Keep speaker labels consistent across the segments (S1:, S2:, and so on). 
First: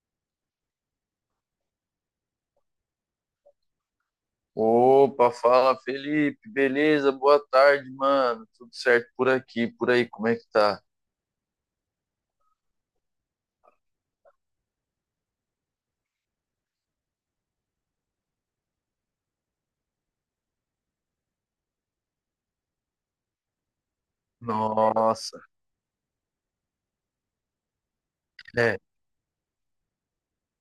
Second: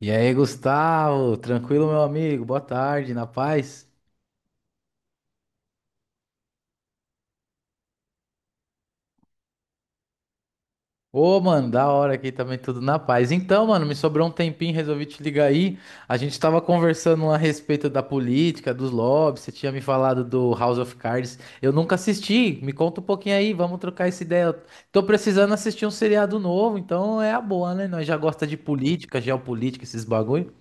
S1: E aí, Gustavo, tranquilo, meu amigo? Boa tarde, na paz?
S2: Opa, fala Felipe, beleza? Boa tarde, mano. Tudo certo por aqui, por aí, como é que tá?
S1: Ô, mano, da hora aqui também, tudo na paz. Então, mano, me sobrou um tempinho, resolvi te ligar aí. A gente tava conversando a respeito da política, dos lobbies, você tinha me falado do House of Cards. Eu nunca assisti, me conta um pouquinho aí, vamos trocar essa ideia. Eu tô
S2: Nossa,
S1: precisando assistir um seriado novo, então é a boa, né? Nós já gosta de
S2: é.
S1: política, geopolítica, esses bagulho.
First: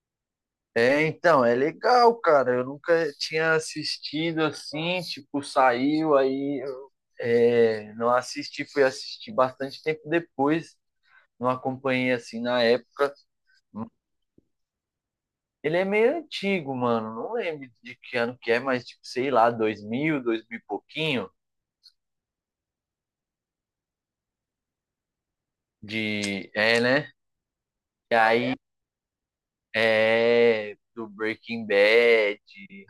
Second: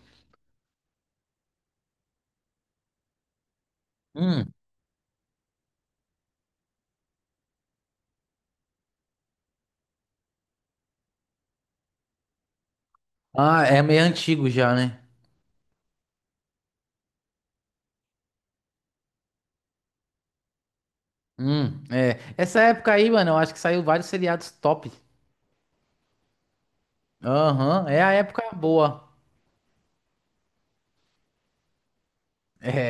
S2: É, então, é legal, cara. Eu nunca tinha assistido
S1: Hum.
S2: assim, tipo, saiu aí, não assisti, fui assistir bastante tempo depois, não acompanhei assim na época.
S1: Ah, é meio antigo já, né?
S2: Ele é meio antigo, mano. Não lembro de que ano que é, mas tipo, sei lá, 2000, 2000 e pouquinho
S1: É. Essa época aí, mano, eu acho que saiu vários seriados top.
S2: né?
S1: Aham, é a
S2: E
S1: época
S2: aí
S1: boa.
S2: é, do Breaking Bad,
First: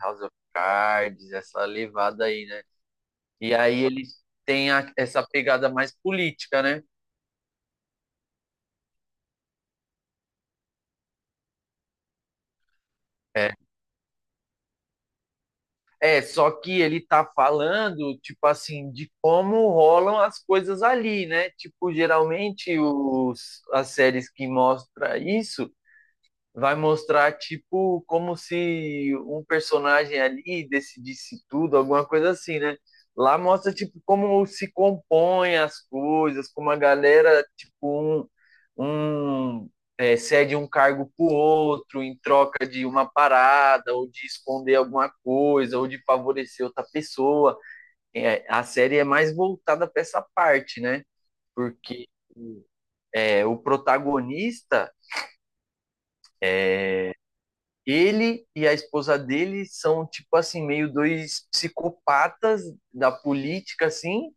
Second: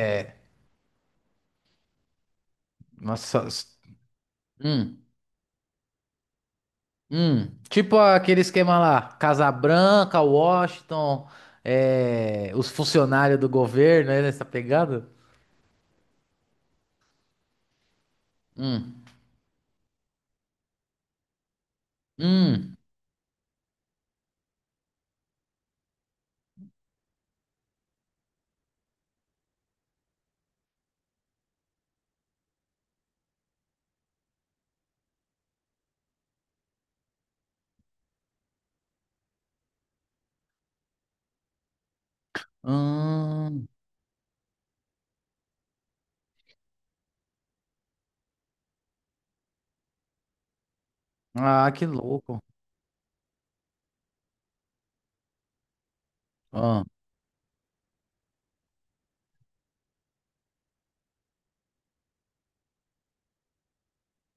S2: House of Cards, essa levada aí, né?
S1: nossa.
S2: E aí eles têm
S1: Hum,
S2: essa pegada mais política, né?
S1: Tipo aquele esquema lá, Casa Branca, Washington, é, os funcionários do
S2: É.
S1: governo, né, nessa pegada?
S2: É, só que ele tá falando, tipo assim,
S1: Hum,
S2: de como rolam as coisas ali, né? Tipo,
S1: hum,
S2: geralmente as séries que mostram isso vai mostrar tipo como se um personagem ali decidisse tudo, alguma coisa assim, né? Lá mostra tipo como se compõem as coisas, como a galera tipo um cede um cargo pro outro em troca de uma
S1: hum.
S2: parada ou de esconder alguma coisa ou de favorecer outra pessoa. É, a série é mais voltada para essa parte, né?
S1: Ah, que
S2: Porque
S1: louco.
S2: o protagonista.
S1: Ah,
S2: Ele e a esposa dele são, tipo assim, meio dois psicopatas da política, assim,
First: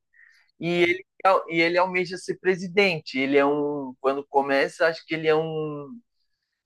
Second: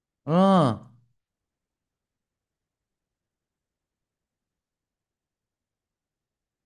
S2: e
S1: ah,
S2: ele, e ele almeja ser presidente. Ele é um, quando começa, acho que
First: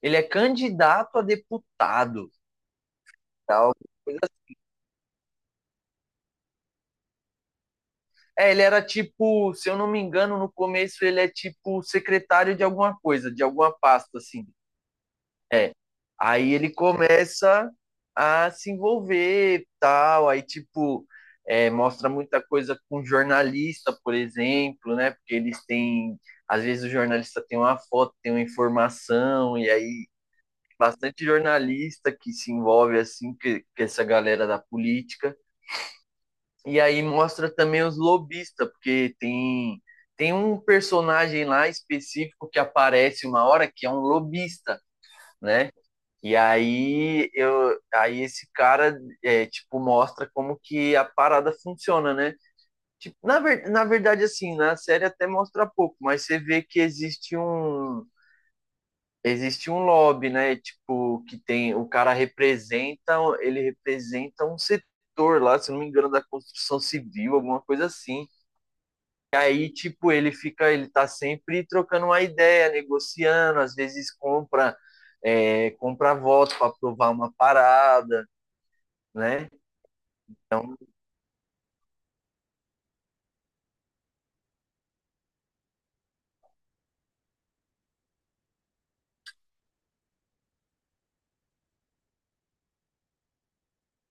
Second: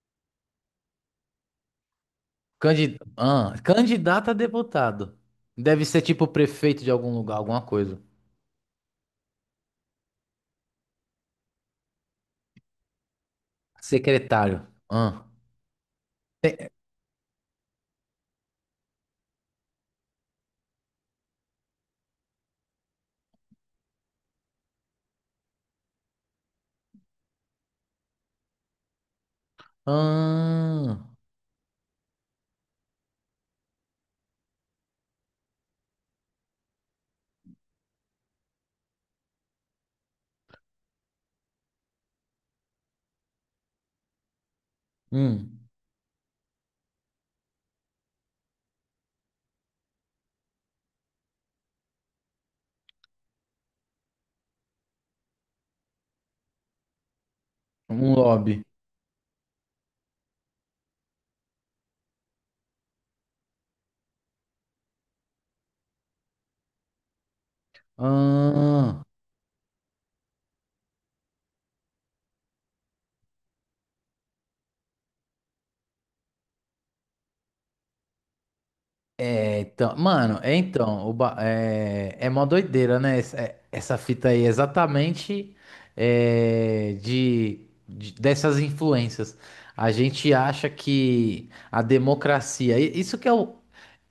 S2: ele é candidato a deputado,
S1: candi ah,
S2: tal. Coisa
S1: candidato a
S2: assim.
S1: deputado. Deve ser tipo prefeito de algum lugar, alguma coisa.
S2: É, ele era tipo, se eu não me engano, no começo ele é tipo secretário de alguma coisa, de alguma pasta, assim.
S1: Secretário. Ah,
S2: É. Aí
S1: Te-
S2: ele começa a se envolver, tal, aí tipo mostra muita coisa com jornalista, por exemplo, né? Porque eles têm, às vezes o jornalista tem uma foto, tem uma informação, e aí
S1: ah,
S2: bastante jornalista que se envolve assim que essa galera da política. E aí mostra também os lobistas, porque tem um personagem lá específico que aparece uma hora que é um lobista,
S1: hum,
S2: né? E aí esse cara é, tipo mostra como que a parada funciona, né? Tipo, na verdade assim, na série até mostra pouco, mas você vê que
S1: um lobby.
S2: existe um lobby, né? Tipo que tem o cara representa, ele representa um setor lá, se não me engano, da construção civil, alguma coisa assim.
S1: Ah,
S2: E aí tipo ele fica, ele tá sempre trocando uma ideia, negociando, às vezes comprar voto para aprovar uma parada, né?
S1: é, então, mano, é
S2: Então,
S1: então, é, é mó doideira, né? Essa, essa fita aí, exatamente é, dessas influências. A gente acha que a democracia, isso que é o,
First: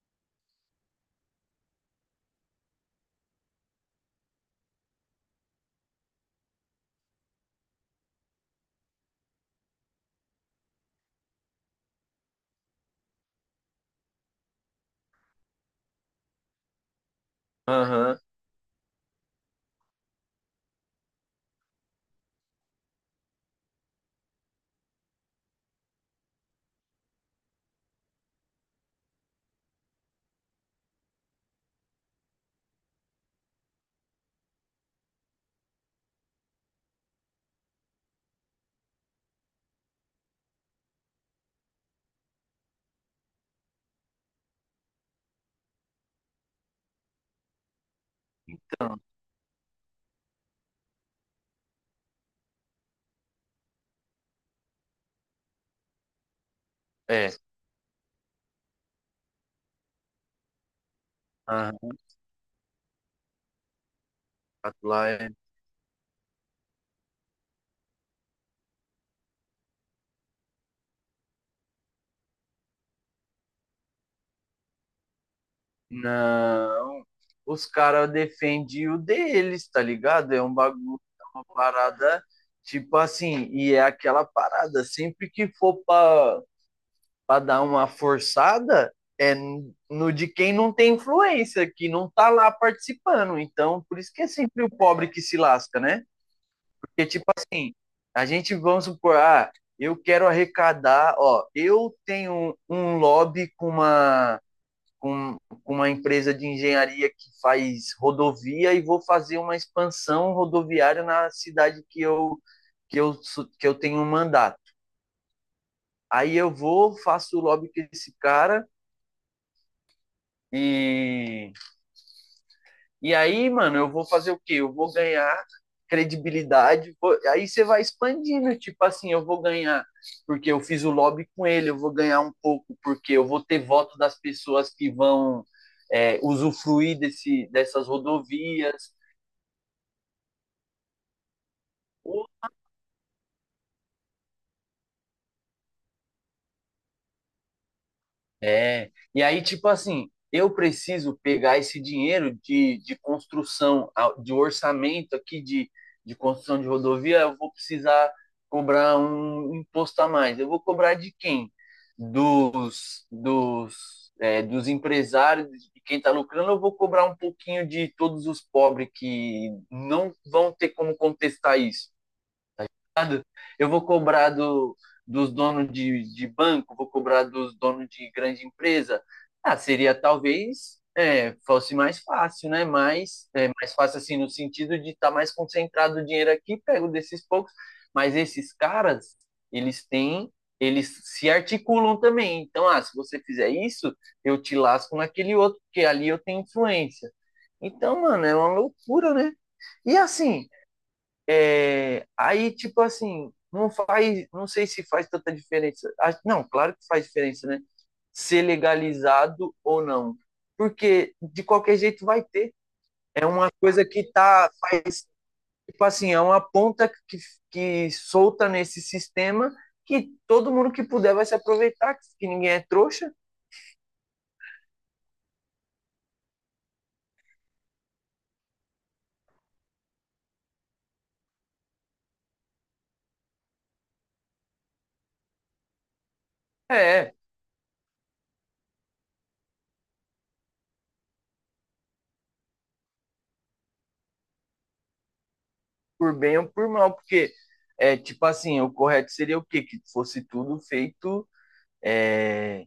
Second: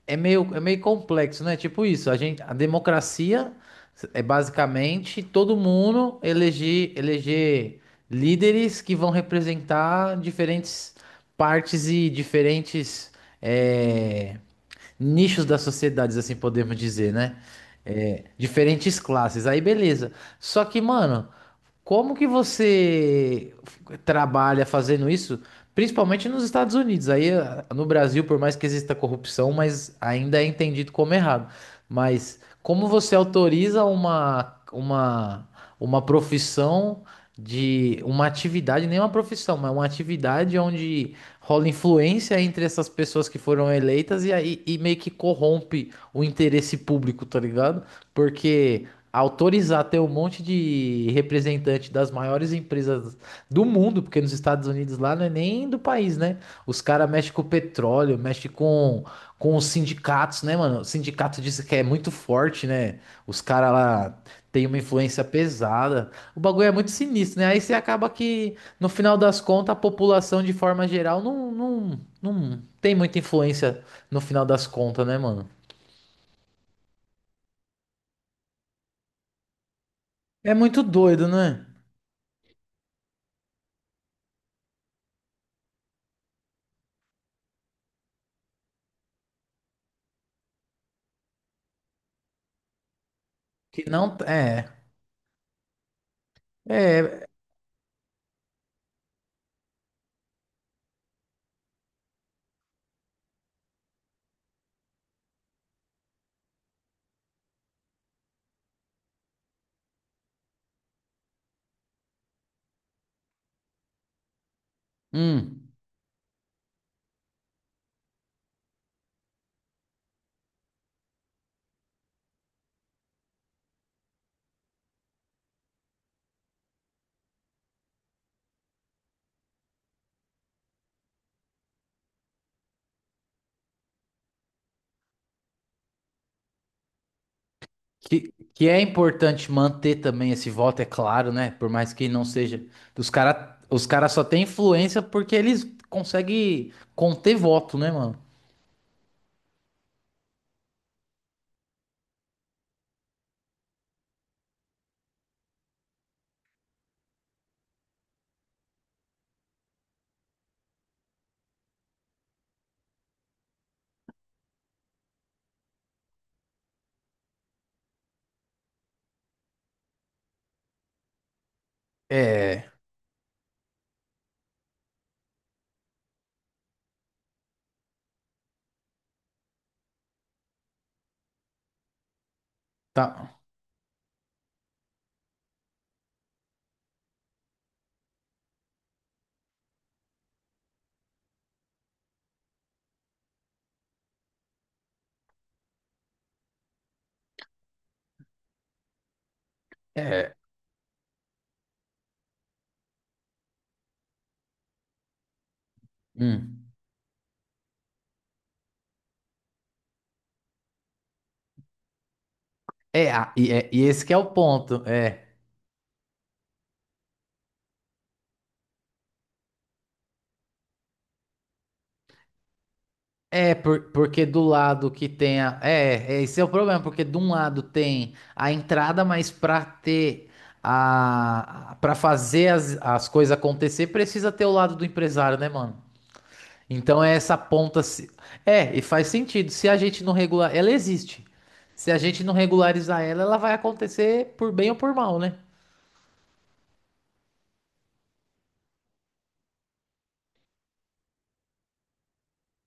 S1: é meio, é meio complexo, né? Tipo isso, a gente, a democracia é basicamente todo mundo eleger, eleger líderes que vão representar diferentes partes e diferentes é, nichos das sociedades assim podemos dizer, né?
S2: aham,
S1: É, diferentes classes. Aí beleza. Só que, mano, como que você trabalha fazendo isso? Principalmente nos Estados Unidos. Aí no Brasil, por mais que exista corrupção, mas ainda é entendido como errado. Mas como você autoriza uma profissão de uma atividade, nem uma profissão, mas uma atividade onde rola influência entre essas pessoas que foram eleitas e aí e meio que corrompe o interesse público, tá ligado? Porque
S2: então
S1: autorizar ter um monte de representante das maiores empresas do mundo, porque nos Estados Unidos lá não é nem do país, né? Os caras
S2: é,
S1: mexem com petróleo, mexem com os sindicatos, né, mano? O sindicato diz que
S2: aham.
S1: é muito forte, né? Os caras lá têm uma
S2: Fato lá
S1: influência
S2: é.
S1: pesada. O bagulho é muito sinistro, né? Aí você acaba que, no final das contas, a população, de forma geral, não tem muita influência no final das contas, né, mano?
S2: Não. Os caras defendem o deles, tá ligado? É um
S1: É muito
S2: bagulho, é
S1: doido,
S2: uma
S1: né?
S2: parada, tipo assim, e é aquela parada, sempre pra dar uma forçada, é no de quem não tem influência, que não tá lá participando.
S1: Que
S2: Então, por isso
S1: não.
S2: que é sempre
S1: É.
S2: o pobre que se lasca, né? Porque,
S1: É,
S2: a gente, vamos supor, ah, eu quero arrecadar, ó, eu tenho um lobby com, com uma empresa de engenharia que faz rodovia e vou fazer uma expansão rodoviária na cidade que eu, que eu tenho um mandato.
S1: hum,
S2: Aí eu vou, faço o lobby com esse cara e E aí, mano, eu vou fazer o quê? Eu vou ganhar credibilidade. Aí você vai expandindo, tipo assim, eu vou ganhar porque eu fiz o lobby com ele, eu vou ganhar um pouco porque eu vou ter voto das pessoas que vão usufruir dessas
S1: que é
S2: rodovias.
S1: importante manter também esse voto, é claro, né? Por mais que não seja. Os cara só têm influência porque eles conseguem conter voto, né, mano?
S2: É, e aí, tipo assim, eu preciso pegar esse dinheiro de construção, de orçamento aqui de construção de rodovia, eu vou precisar cobrar um imposto a mais. Eu vou cobrar de quem? Dos dos empresários, de quem está lucrando, eu vou cobrar um pouquinho de todos os pobres que não vão ter como contestar isso,
S1: É,
S2: tá ligado? Eu vou cobrar dos donos de banco, vou cobrar dos donos de grande empresa. Ah, seria talvez fosse mais fácil, né? Mas
S1: tá.
S2: é, mais fácil assim no sentido de estar tá mais concentrado o dinheiro aqui, pego desses poucos. Mas esses caras, eles têm eles se articulam também. Então, ah, se você fizer isso, eu te lasco naquele outro, porque ali eu tenho influência. Então, mano, é uma loucura, né? E
S1: É.
S2: assim, é, aí, tipo assim, não faz, não sei se faz tanta diferença. Ah, não,
S1: Hum.
S2: claro que faz diferença, né? Ser legalizado ou não. Porque de qualquer jeito vai ter.
S1: É,
S2: É uma
S1: e, é, e
S2: coisa
S1: esse
S2: que
S1: que é o
S2: tá,
S1: ponto.
S2: faz,
S1: É.
S2: tipo assim, é uma ponta que solta nesse sistema que todo mundo que puder vai se aproveitar, que ninguém é trouxa.
S1: É, porque do lado que tem a. É, é, esse é o problema, porque de um lado tem a entrada, mas pra ter. A, pra fazer as, as coisas acontecer, precisa ter o lado do empresário, né, mano? Então é
S2: É,
S1: essa ponta. É, e faz sentido. Se a gente não regular. Ela existe. Se a gente não regularizar ela, ela vai acontecer por bem ou por mal, né?
S2: por bem ou por mal, porque é tipo assim, o correto seria o quê? Que fosse tudo feito é,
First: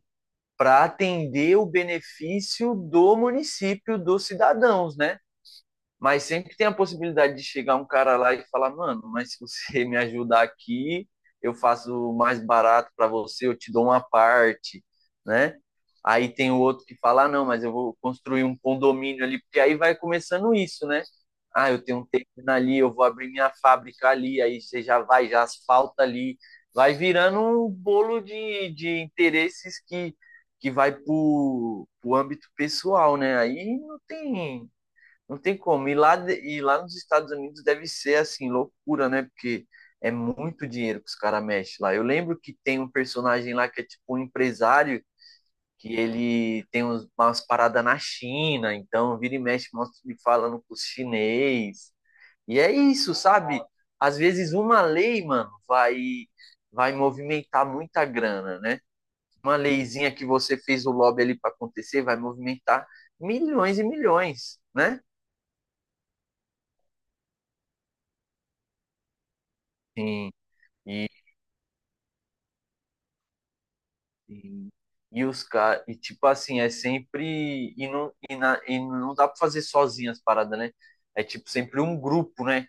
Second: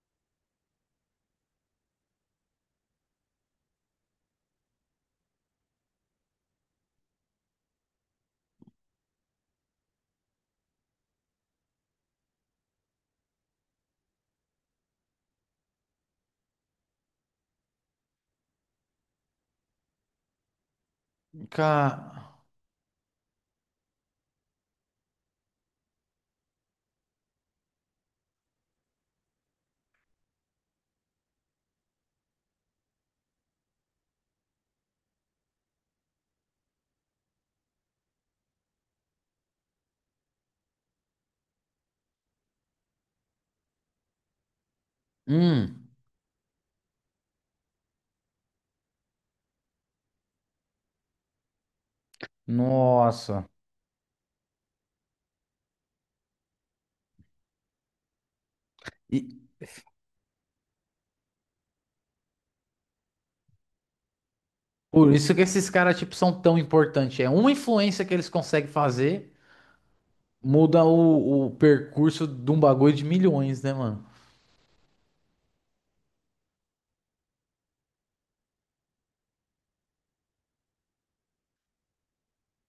S2: para atender o benefício do município, dos cidadãos, né? Mas sempre tem a possibilidade de chegar um cara lá e falar, mano, mas se você me ajudar aqui, eu faço mais barato para você, eu te dou uma parte, né? Aí tem o outro que fala, ah, não, mas eu vou construir um condomínio ali, porque aí vai começando isso, né? Ah, eu
S1: Cara,
S2: tenho um terreno ali, eu vou abrir minha fábrica ali, aí você já vai, já asfalta ali, vai virando um bolo de interesses que vai pro âmbito pessoal, né? Aí não tem, não tem como. E lá, e lá nos Estados Unidos deve ser assim, loucura, né? Porque é muito dinheiro que os caras mexem lá. Eu lembro que tem um personagem lá que é tipo um empresário,
S1: hum.
S2: que ele tem umas paradas na China, então vira e mexe, mostra ele falando com os chinês. E é isso,
S1: Nossa.
S2: sabe? Às vezes uma lei, mano, vai, vai movimentar muita grana, né?
S1: E
S2: Uma leizinha que você fez o lobby ali para acontecer vai movimentar milhões e milhões, né?
S1: por isso que esses caras, tipo, são tão importantes. É uma influência que eles conseguem fazer,
S2: Sim.
S1: muda
S2: E
S1: o percurso de um bagulho de milhões, né, mano?
S2: E, e os caras, e tipo assim, é sempre. E não dá pra fazer sozinho as paradas, né? É tipo sempre um grupo, né?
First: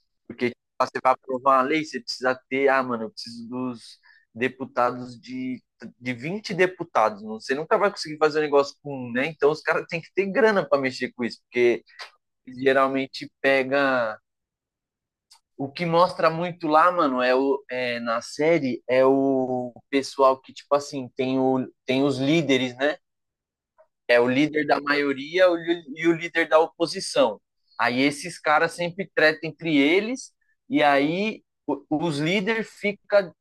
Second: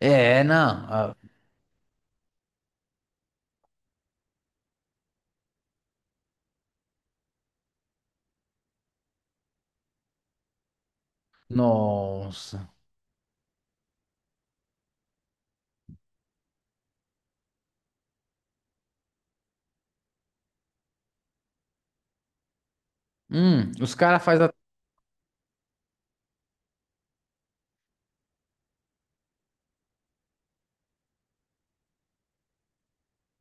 S1: É,
S2: Porque tipo,
S1: não.
S2: ah, você vai
S1: Ah,
S2: aprovar uma lei, você precisa ter, ah, mano, eu preciso dos deputados de 20 deputados. Você nunca vai conseguir fazer um negócio com um, né? Então os caras têm que ter grana pra mexer com isso, porque
S1: nossa.
S2: geralmente pega. O que mostra muito lá, mano, na série é o pessoal que, tipo assim, tem, o, tem os líderes, né?
S1: Os
S2: É
S1: caras
S2: o
S1: fazem a.
S2: líder da maioria e o líder da oposição. Aí esses caras sempre tretam entre eles, e aí os líderes ficam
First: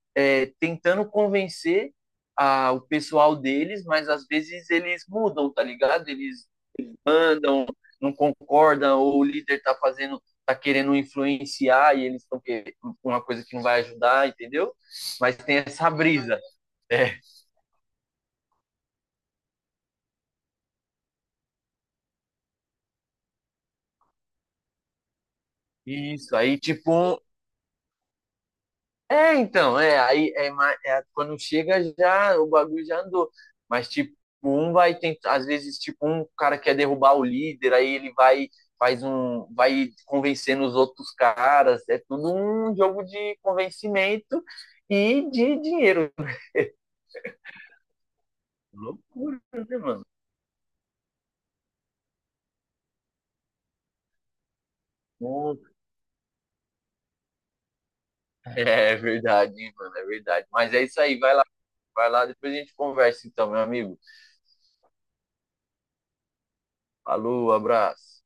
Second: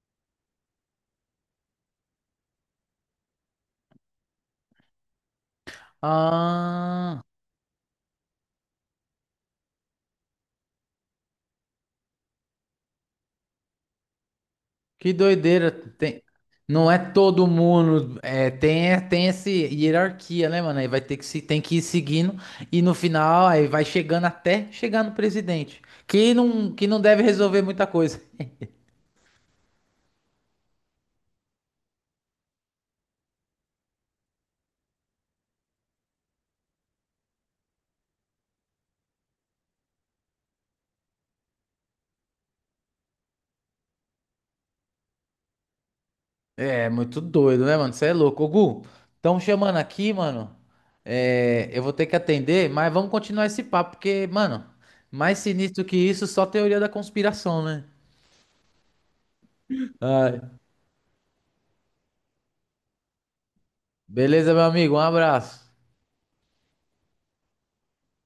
S2: tentando convencer o pessoal deles, mas às vezes eles mudam, tá ligado? Eles
S1: Ah.
S2: mandam, não concordam, ou o líder tá fazendo, tá querendo influenciar e eles estão querendo uma coisa que não vai ajudar, entendeu?
S1: Que
S2: Mas tem
S1: doideira.
S2: essa
S1: Tem...
S2: brisa.
S1: Não é
S2: É,
S1: todo mundo. É, tem, tem essa hierarquia, né, mano? Aí vai ter que se, tem que ir seguindo e no final aí vai chegando até chegar no presidente.
S2: isso. Aí,
S1: Que não
S2: tipo,
S1: deve resolver muita coisa.
S2: é, então, é, é, quando chega já o bagulho já andou. Mas tipo, um vai tentar, às vezes tipo um cara quer derrubar o líder, aí ele vai faz um vai convencendo os outros caras, é tudo um jogo de convencimento e de dinheiro.
S1: É muito doido, né, mano? Você é louco. Ô, Gu, estão
S2: Loucura,
S1: chamando
S2: né, mano?
S1: aqui, mano. É, eu vou ter que atender, mas vamos continuar esse papo, porque, mano, mais
S2: Bom,
S1: sinistro que isso, só teoria da conspiração, né?
S2: é, é verdade, hein, mano, é
S1: Ai.
S2: verdade. Mas é isso aí, vai lá, depois a gente conversa então, meu amigo.
S1: Beleza, meu amigo? Um abraço.
S2: Falou, abraço.